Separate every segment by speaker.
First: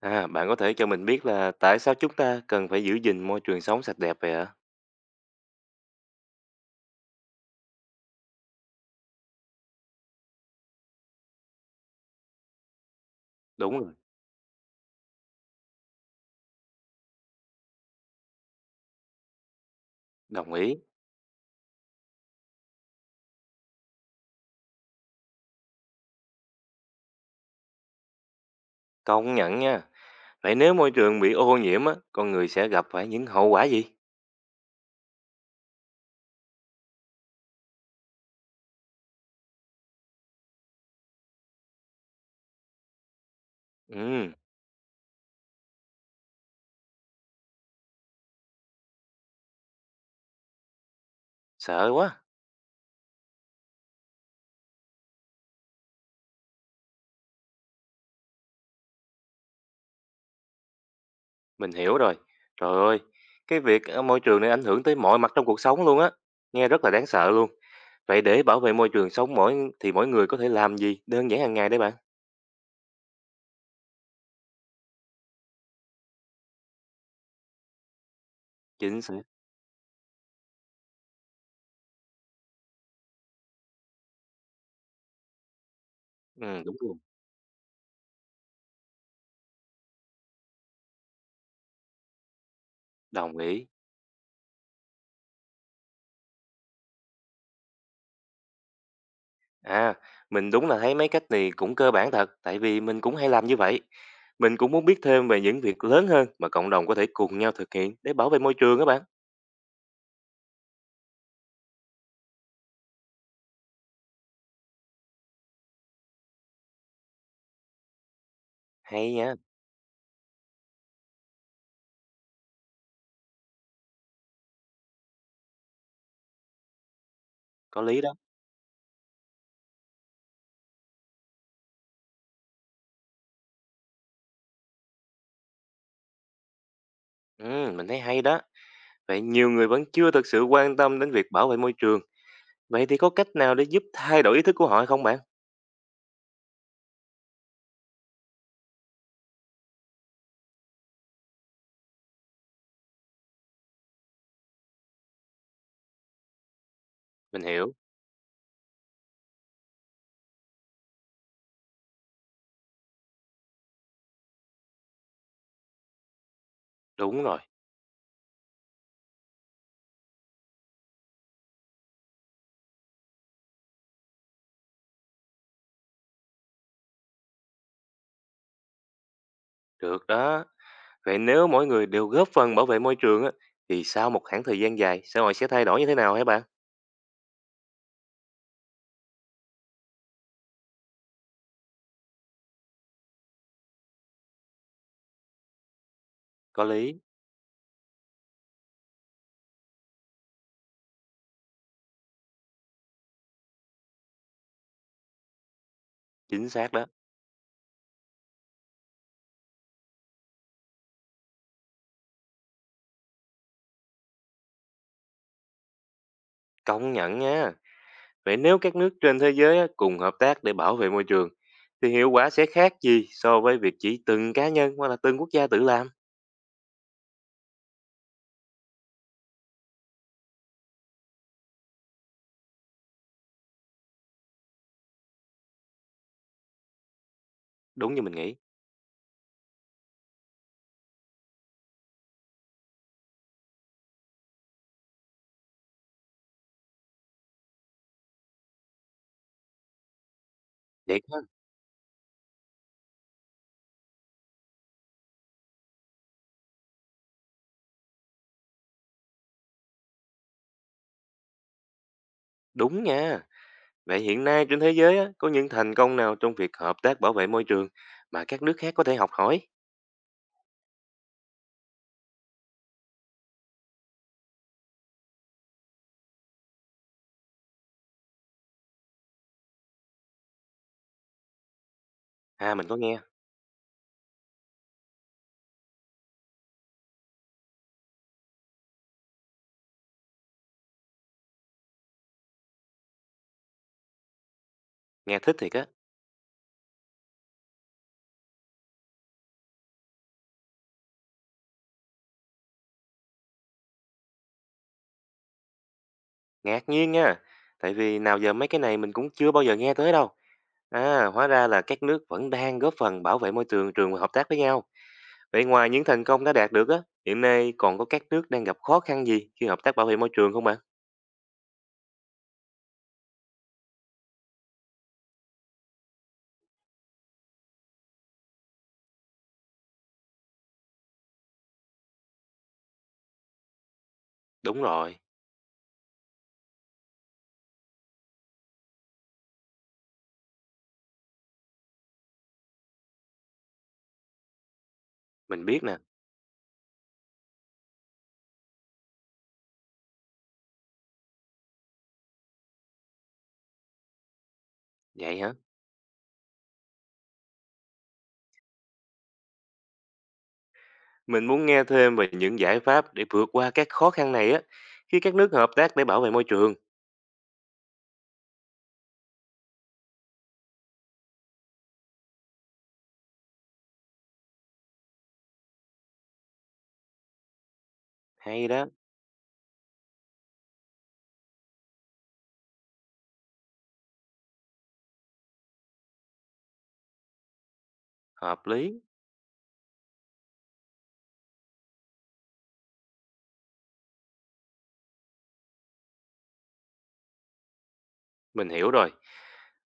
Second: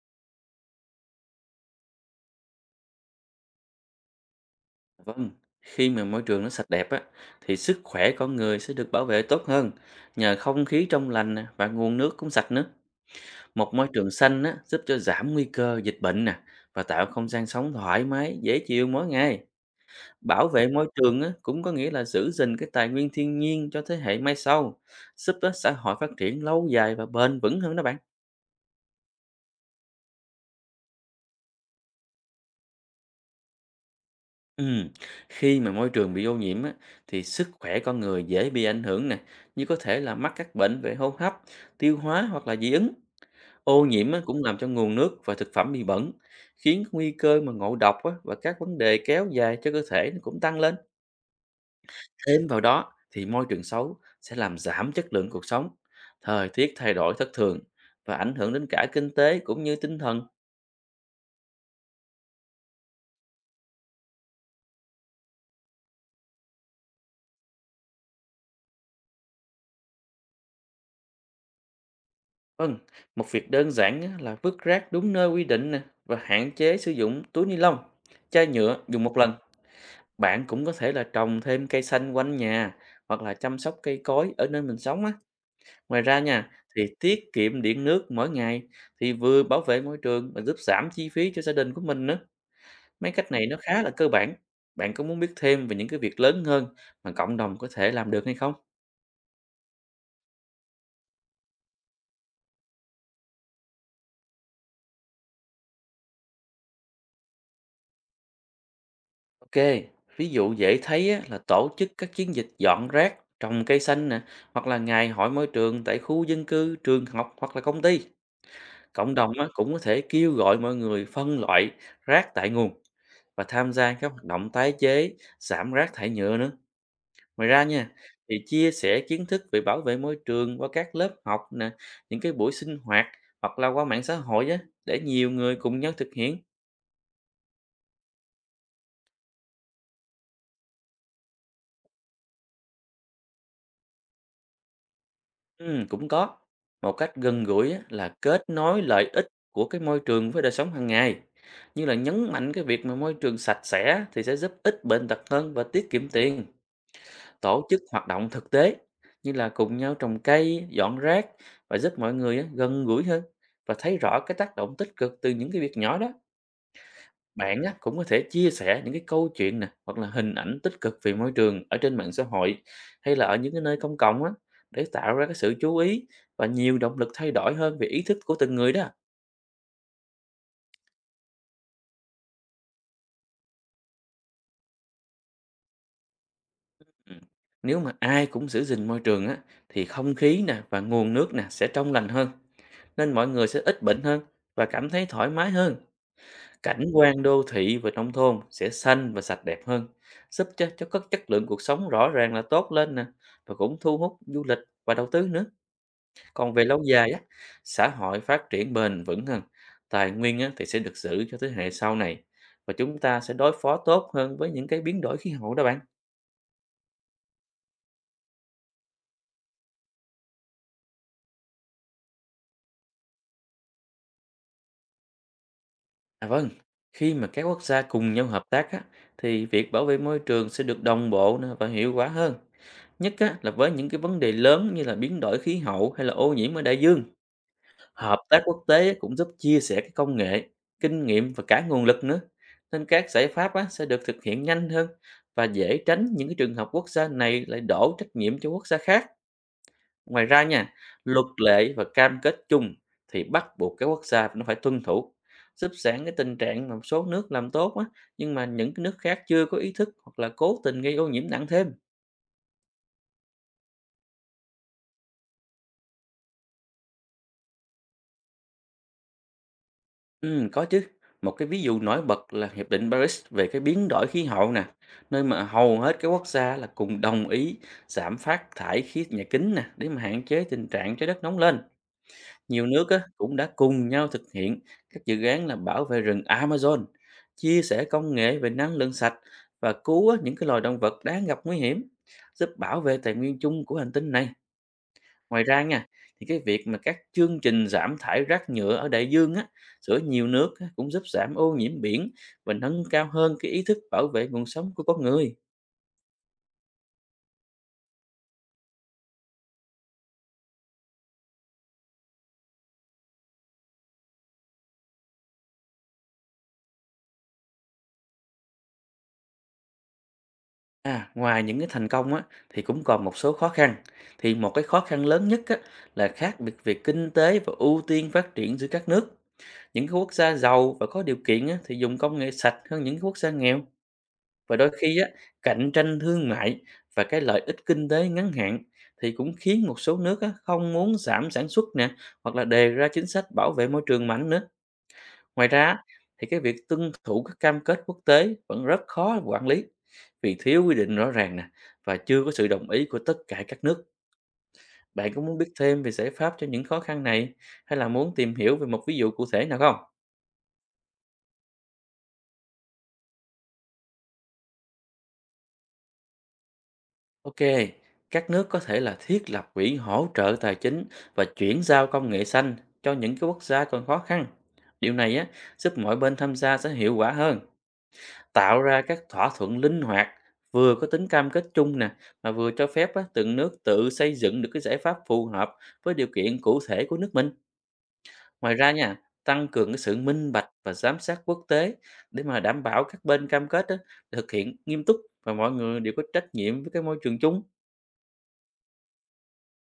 Speaker 1: À, bạn có thể cho mình biết là tại sao chúng ta cần phải giữ gìn môi trường sống sạch đẹp vậy ạ?
Speaker 2: Vâng, khi mà môi trường nó sạch đẹp á, thì sức khỏe con người sẽ được bảo vệ tốt hơn nhờ không khí trong lành nè, và nguồn nước cũng sạch nữa. Một
Speaker 1: Đúng
Speaker 2: môi
Speaker 1: rồi,
Speaker 2: trường xanh á, giúp cho giảm nguy cơ dịch bệnh nè và tạo không gian sống thoải mái, dễ chịu mỗi ngày. Bảo
Speaker 1: đồng
Speaker 2: vệ
Speaker 1: ý,
Speaker 2: môi trường á, cũng có nghĩa là giữ gìn cái tài nguyên thiên nhiên cho thế hệ mai sau, giúp á, xã hội phát triển lâu dài và bền vững hơn đó bạn.
Speaker 1: công nhận nha. Vậy nếu môi trường bị ô nhiễm á, con người sẽ gặp phải những hậu quả gì?
Speaker 2: Ừm, Khi mà môi trường bị ô nhiễm á, thì sức khỏe con người dễ bị ảnh hưởng nè, như có thể là mắc các bệnh về hô hấp, tiêu hóa hoặc là dị ứng. Ô nhiễm á,
Speaker 1: Ừ,
Speaker 2: cũng làm cho nguồn nước và thực phẩm bị bẩn, khiến nguy cơ mà ngộ độc á, và các vấn đề kéo dài cho cơ thể nó cũng tăng lên.
Speaker 1: sợ quá,
Speaker 2: Thêm vào đó thì môi trường xấu sẽ làm giảm chất lượng cuộc sống, thời tiết thay đổi thất thường và ảnh hưởng đến cả kinh tế cũng như tinh thần.
Speaker 1: mình hiểu rồi. Trời ơi, cái việc môi trường này ảnh hưởng tới mọi mặt trong cuộc sống luôn á. Nghe rất là đáng sợ luôn. Vậy để bảo vệ môi trường sống mỗi người có thể làm gì đơn giản hàng ngày đấy bạn?
Speaker 2: Vâng, một việc đơn giản á là vứt rác đúng nơi quy định nè và hạn chế sử dụng túi ni lông, chai nhựa
Speaker 1: Chính
Speaker 2: dùng
Speaker 1: xác.
Speaker 2: một lần. Bạn cũng có thể là trồng thêm cây xanh quanh nhà hoặc là chăm sóc cây cối ở nơi mình sống á. Ngoài ra nha,
Speaker 1: Ừ, đúng
Speaker 2: thì
Speaker 1: luôn.
Speaker 2: tiết kiệm điện nước mỗi ngày thì vừa bảo vệ môi trường và giúp giảm chi phí cho gia đình của mình nữa. Mấy cách
Speaker 1: Đồng
Speaker 2: này nó
Speaker 1: ý.
Speaker 2: khá là cơ bản. Bạn có muốn biết thêm về những cái việc lớn hơn mà cộng đồng có thể làm được hay không?
Speaker 1: À, mình đúng là thấy mấy cách này cũng cơ bản thật, tại vì mình cũng hay làm như vậy. Mình cũng muốn biết thêm về những việc lớn hơn mà cộng đồng có thể cùng nhau thực hiện để bảo vệ môi trường các bạn.
Speaker 2: Ok, ví dụ dễ thấy á, là tổ chức các chiến dịch dọn rác, trồng cây xanh nè, hoặc là ngày hội môi trường tại khu dân cư, trường học hoặc là công ty.
Speaker 1: Hay
Speaker 2: Cộng
Speaker 1: nha,
Speaker 2: đồng á, cũng có thể kêu gọi mọi người phân loại rác tại nguồn và tham gia các hoạt động tái chế, giảm rác thải nhựa nữa. Ngoài ra
Speaker 1: có
Speaker 2: nha,
Speaker 1: lý đó.
Speaker 2: thì chia sẻ kiến thức về bảo vệ môi trường qua các lớp học nè, những cái buổi sinh hoạt hoặc là qua mạng xã hội á, để nhiều người cùng nhau thực hiện.
Speaker 1: Ừ, mình thấy hay đó. Vậy nhiều người vẫn chưa thực sự quan tâm đến việc bảo vệ môi trường. Vậy thì có cách nào để giúp thay đổi ý thức của họ không bạn?
Speaker 2: Cũng có. Một cách gần gũi á, là kết nối lợi ích của cái môi trường với đời sống hàng ngày. Như là nhấn mạnh cái việc mà môi trường sạch sẽ thì sẽ giúp ít bệnh tật hơn và tiết kiệm tiền.
Speaker 1: Mình
Speaker 2: Tổ
Speaker 1: hiểu.
Speaker 2: chức hoạt động thực tế như là cùng nhau trồng cây, dọn rác và giúp mọi người á, gần gũi hơn và thấy rõ cái tác động tích cực từ những cái việc nhỏ đó.
Speaker 1: Đúng rồi,
Speaker 2: Bạn á, cũng có thể chia sẻ những cái câu chuyện nè hoặc là hình ảnh tích cực về môi trường ở trên mạng xã hội hay là ở những cái nơi công cộng á, để tạo ra cái sự chú ý và nhiều động lực thay đổi hơn về ý thức của từng người đó.
Speaker 1: được đó. Vậy nếu mỗi người đều góp phần bảo vệ môi trường á, thì sau một khoảng thời gian dài, xã hội sẽ thay đổi như thế nào hả bạn?
Speaker 2: Ừ. Nếu mà ai cũng giữ gìn môi trường á, thì không khí nè và nguồn nước nè sẽ trong lành hơn, nên mọi người sẽ ít bệnh hơn và cảm thấy thoải mái hơn.
Speaker 1: Có
Speaker 2: Cảnh
Speaker 1: lý,
Speaker 2: quan đô thị và nông thôn sẽ xanh và sạch đẹp hơn, giúp cho các chất lượng cuộc sống rõ ràng là tốt lên nè và cũng thu hút du lịch và đầu tư nữa.
Speaker 1: chính
Speaker 2: Còn về
Speaker 1: xác
Speaker 2: lâu
Speaker 1: đó.
Speaker 2: dài á, xã hội phát triển bền vững hơn, tài nguyên á, thì sẽ được giữ cho thế hệ sau này và chúng ta sẽ đối phó tốt hơn với những cái biến đổi khí hậu đó bạn.
Speaker 1: Công nhận nha. Vậy nếu các nước trên thế giới á, cùng hợp tác để bảo vệ môi trường, thì hiệu quả sẽ khác gì so với việc chỉ từng cá nhân hoặc là từng quốc gia tự làm?
Speaker 2: À vâng, khi mà các quốc gia cùng nhau hợp tác á, thì việc bảo vệ môi trường sẽ được đồng bộ nè và hiệu quả hơn. Nhất á, là với những cái vấn đề lớn như là biến đổi khí hậu hay là ô nhiễm ở đại dương.
Speaker 1: Đúng như mình
Speaker 2: Hợp
Speaker 1: nghĩ.
Speaker 2: tác quốc tế cũng giúp chia sẻ cái công nghệ, kinh nghiệm và cả nguồn lực nữa. Nên các giải pháp á, sẽ được thực hiện nhanh hơn và dễ tránh những cái trường hợp quốc gia này lại đổ trách nhiệm cho quốc gia khác. Ngoài ra nha,
Speaker 1: Vậy ha.
Speaker 2: luật lệ và cam kết chung thì bắt buộc các quốc gia nó phải tuân thủ. Giúp giảm cái tình trạng mà một số nước làm tốt á, nhưng mà những cái nước khác chưa có ý thức hoặc là cố tình gây ô nhiễm nặng thêm.
Speaker 1: Đúng nha. Vậy hiện nay trên thế giới á, có những thành công nào trong việc hợp tác bảo vệ môi trường mà các nước khác có thể học hỏi?
Speaker 2: Có chứ. Một cái ví dụ nổi bật là Hiệp định Paris về cái biến đổi khí hậu nè, nơi mà hầu hết các quốc gia là cùng đồng ý giảm phát thải khí nhà kính nè để mà hạn chế tình trạng trái đất nóng lên.
Speaker 1: À
Speaker 2: Nhiều
Speaker 1: mình có
Speaker 2: nước
Speaker 1: nghe,
Speaker 2: á, cũng đã cùng nhau thực hiện các dự án là bảo vệ rừng Amazon, chia sẻ công nghệ về năng lượng sạch và cứu á, những cái loài động vật đáng gặp nguy hiểm, giúp bảo vệ tài nguyên chung của hành tinh này.
Speaker 1: nghe thích
Speaker 2: Ngoài
Speaker 1: thiệt
Speaker 2: ra
Speaker 1: á,
Speaker 2: nha, thì cái việc mà các chương trình giảm thải rác nhựa ở đại dương á, giữa nhiều nước á, cũng giúp giảm ô nhiễm biển và nâng cao hơn cái ý thức bảo vệ nguồn sống của con người.
Speaker 1: ngạc nhiên nha. Tại vì nào giờ mấy cái này mình cũng chưa bao giờ nghe tới đâu. À, hóa ra là các nước vẫn đang góp phần bảo vệ môi trường trường hợp tác với nhau. Vậy ngoài những thành công đã đạt được á, hiện nay còn có các nước đang gặp khó khăn gì khi hợp tác bảo vệ môi trường không bạn?
Speaker 2: À, ngoài những cái thành công á, thì cũng còn một số khó khăn. Thì một cái khó khăn lớn nhất á, là khác biệt về kinh tế và ưu tiên phát triển giữa các nước. Những cái quốc gia giàu và có điều kiện á, thì dùng công nghệ sạch hơn những quốc gia nghèo. Và
Speaker 1: Đúng
Speaker 2: đôi
Speaker 1: rồi,
Speaker 2: khi á, cạnh tranh thương mại và cái lợi ích kinh tế ngắn hạn thì cũng khiến một số nước á, không muốn giảm sản xuất nè hoặc là đề ra chính sách bảo vệ môi trường mạnh nữa.
Speaker 1: mình
Speaker 2: Ngoài
Speaker 1: biết
Speaker 2: ra
Speaker 1: nè.
Speaker 2: á, thì cái việc tuân thủ các cam kết quốc tế vẫn rất khó quản lý vì thiếu quy định rõ ràng nè và chưa có sự đồng ý của tất cả các nước. Bạn
Speaker 1: Vậy
Speaker 2: có
Speaker 1: hả?
Speaker 2: muốn biết thêm về giải pháp cho những khó khăn này hay là muốn tìm hiểu về một ví dụ cụ thể nào không?
Speaker 1: Mình muốn nghe thêm về những giải pháp để vượt qua các khó khăn này á, khi các nước hợp tác để bảo vệ môi trường.
Speaker 2: Ok, các nước có thể là thiết lập quỹ hỗ trợ tài chính và chuyển giao công nghệ xanh cho những cái quốc gia còn khó khăn. Điều này á, giúp mọi bên tham gia sẽ hiệu quả hơn,
Speaker 1: Hay
Speaker 2: tạo
Speaker 1: đó,
Speaker 2: ra các thỏa thuận linh hoạt, vừa có tính cam kết chung nè, mà vừa cho phép á, từng nước tự xây dựng được cái giải pháp phù hợp với điều kiện cụ thể của nước mình.
Speaker 1: hợp
Speaker 2: Ngoài ra
Speaker 1: lý,
Speaker 2: nha, tăng cường cái sự minh bạch và giám sát quốc tế để mà đảm bảo các bên cam kết á, thực hiện nghiêm túc và mọi người đều có trách nhiệm với cái môi trường chung.
Speaker 1: mình hiểu rồi.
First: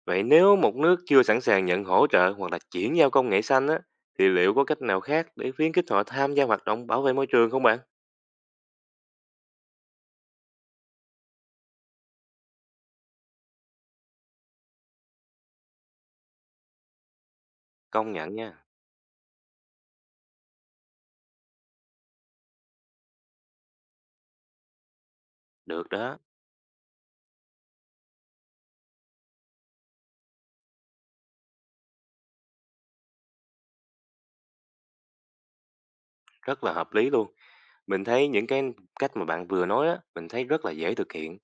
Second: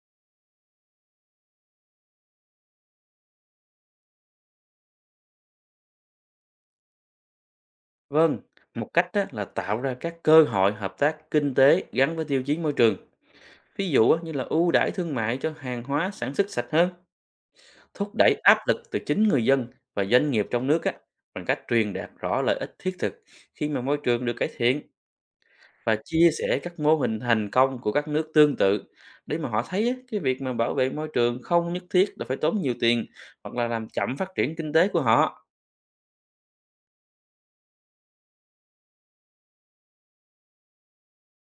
Speaker 1: Vậy nếu một nước chưa sẵn sàng nhận hỗ trợ hoặc là chuyển giao công nghệ xanh á, thì liệu có cách nào khác để khuyến khích họ tham gia hoạt động bảo vệ môi trường không bạn?
Speaker 2: Vâng, một cách á, là tạo ra các cơ hội hợp tác kinh tế gắn với tiêu chí môi trường. Ví dụ á, như là ưu đãi thương mại cho hàng hóa sản xuất sạch hơn,
Speaker 1: Công
Speaker 2: thúc đẩy
Speaker 1: nhận
Speaker 2: áp
Speaker 1: nha,
Speaker 2: lực từ chính người dân và doanh nghiệp trong nước á, bằng cách truyền đạt rõ lợi ích thiết thực khi mà môi trường được cải thiện
Speaker 1: được
Speaker 2: và
Speaker 1: đó,
Speaker 2: chia sẻ các mô hình thành công của các nước tương tự để mà họ thấy á, cái việc mà bảo vệ môi trường không nhất thiết là phải tốn nhiều tiền hoặc là làm chậm phát triển kinh tế của họ.
Speaker 1: rất là hợp lý luôn. Mình thấy những cái cách mà bạn vừa nói á, mình thấy rất là dễ thực hiện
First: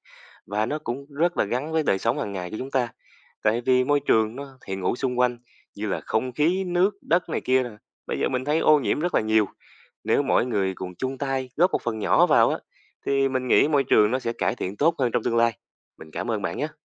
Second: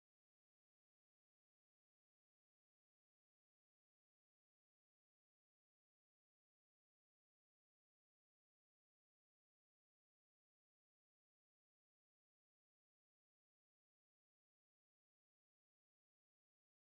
Speaker 1: và nó cũng rất là gắn với đời sống hàng ngày của chúng ta. Tại vì môi trường nó hiện hữu xung quanh như là không khí, nước, đất này kia nè. Bây giờ mình thấy ô nhiễm rất là nhiều. Nếu mỗi người cùng chung tay góp một phần nhỏ vào á, thì mình nghĩ môi trường nó sẽ cải thiện tốt hơn trong tương lai. Mình cảm ơn bạn nhé.